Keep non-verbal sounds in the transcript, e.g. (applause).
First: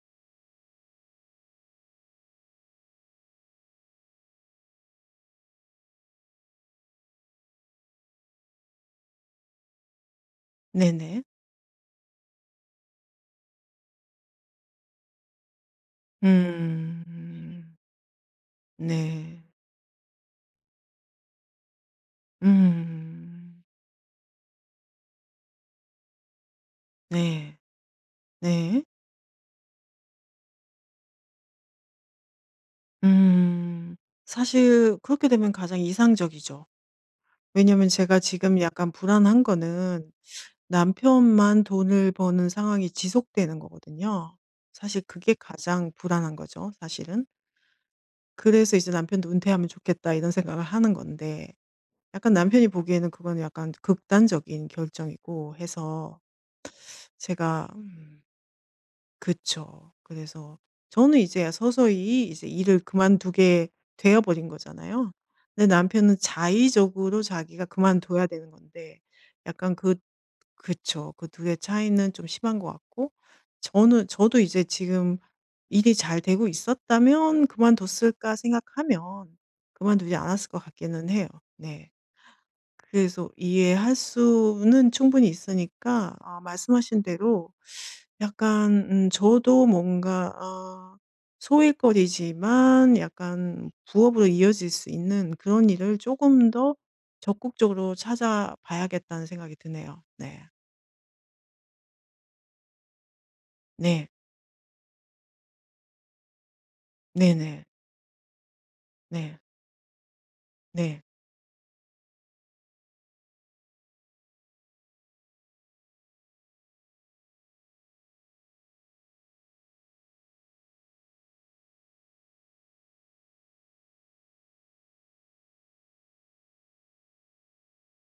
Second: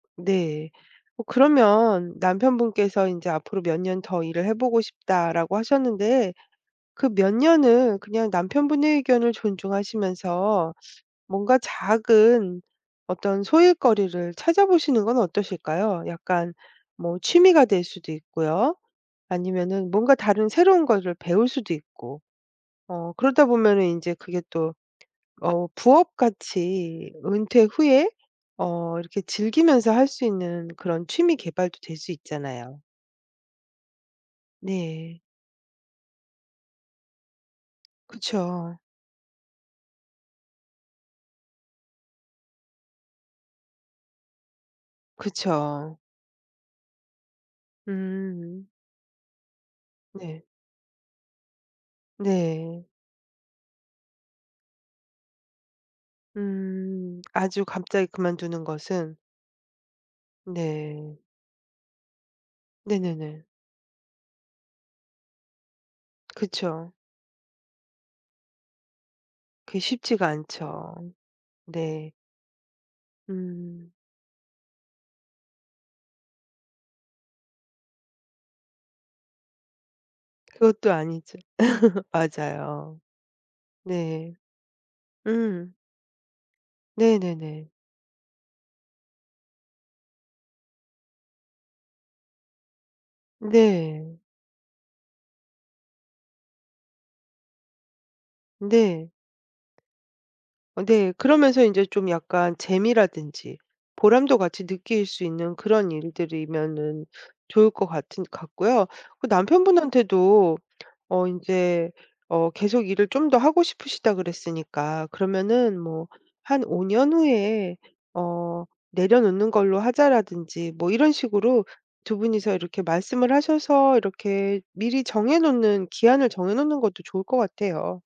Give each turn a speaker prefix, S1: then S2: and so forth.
S1: 네. 뭐 그러면 남편분께서 인제 "앞으로 몇 년 더 일을 해 보고 싶다."라고 하셨는데 그 몇 년을 그냥 남편분의 의견을 존중하시면서
S2: 네네.
S1: 뭔가 작은 어떤 소일거리를 찾아보시는 건 어떠실까요? 약간 뭐 취미가
S2: 음.
S1: 될 수도 있고요.
S2: 네.
S1: 아니면은 뭔가 다른 새로운 거를 배울 수도 있고. 어 그러다
S2: 음.
S1: 보면은 인제 그게 또 어 부업같이 으
S2: 네.
S1: 은퇴 후에
S2: 네.
S1: 어 이렇게 즐기면서 할 수 있는 그런 취미 개발도 될 수 있잖아요.
S2: 음. 사실
S1: 네.
S2: 그렇게 되면 가장 이상적이죠. 왜냐면 제가 지금
S1: 그쵸.
S2: 약간 불안한 거는 남편만 돈을 버는 상황이 지속되는 거거든요. 사실 그게 가장
S1: 그쵸.
S2: 불안한 거죠 사실은.
S1: 음.
S2: 그래서 이제 '남편도 은퇴하면 좋겠다.' 이런
S1: 네.
S2: 생각을 하는 건데 약간 남편이
S1: 네.
S2: 보기에는 그거는 약간 극단적인 결정이고 해서
S1: 음. 아주
S2: 제가
S1: 갑자기
S2: 음.
S1: 그만두는 것은
S2: 그쵸. 그래서
S1: 네.
S2: 저는 이제야 서서히 이제 일을
S1: 네네네.
S2: 그만두게 되어 버린 거잖아요. 근데 남편은
S1: 그쵸.
S2: 자의적으로 자기가 그만둬야 되는 건데 약간
S1: 그게
S2: 그
S1: 쉽지가 않죠.
S2: 그쵸. 그 2 의
S1: 네.
S2: 차이는 좀 심한 것 같고
S1: 음.
S2: 저는 저도 이제 지금 일이 잘 되고 있었다면 그만뒀을까 생각하면 그만두지 않았을 것
S1: 그것도
S2: 같기는 해요.
S1: 아니죠.
S2: 네.
S1: (laughs) 맞아요.
S2: 그래서 이해할
S1: 네.
S2: 수는 충분히
S1: 음.
S2: 있으니까 아 말씀하신 대로
S1: 네네네.
S2: 약간 음 저도 뭔가 아 소일거리지만 약간
S1: 네.
S2: 부업으로 이어질 수 있는 그런 일을 쪼금 더 적극적으로
S1: 음 네.
S2: 찾아봐야겠다는 생각이 드네요. 네.
S1: 어 네. 그러면서 인제 좀 약간 재미라든지
S2: 네.
S1: 보람도 같이 느낄 수 있는 그런 일들이면은
S2: 네네.
S1: 좋을 것 같은 같고요. 그
S2: 네.
S1: 남편분한테도
S2: 네.
S1: 어 인제 어 계속 일을 좀 더 하고 싶으시다 그랬으니까 그러면은 뭐 한 5 년 후에 어 "내려놓는 걸로 하자."라든지 뭐 이런 식으로 2 분이서 이렇게 말씀을 하셔서 이렇게 미리 정해 놓는 기한을 정해 놓는 것도 좋을 것 같아요.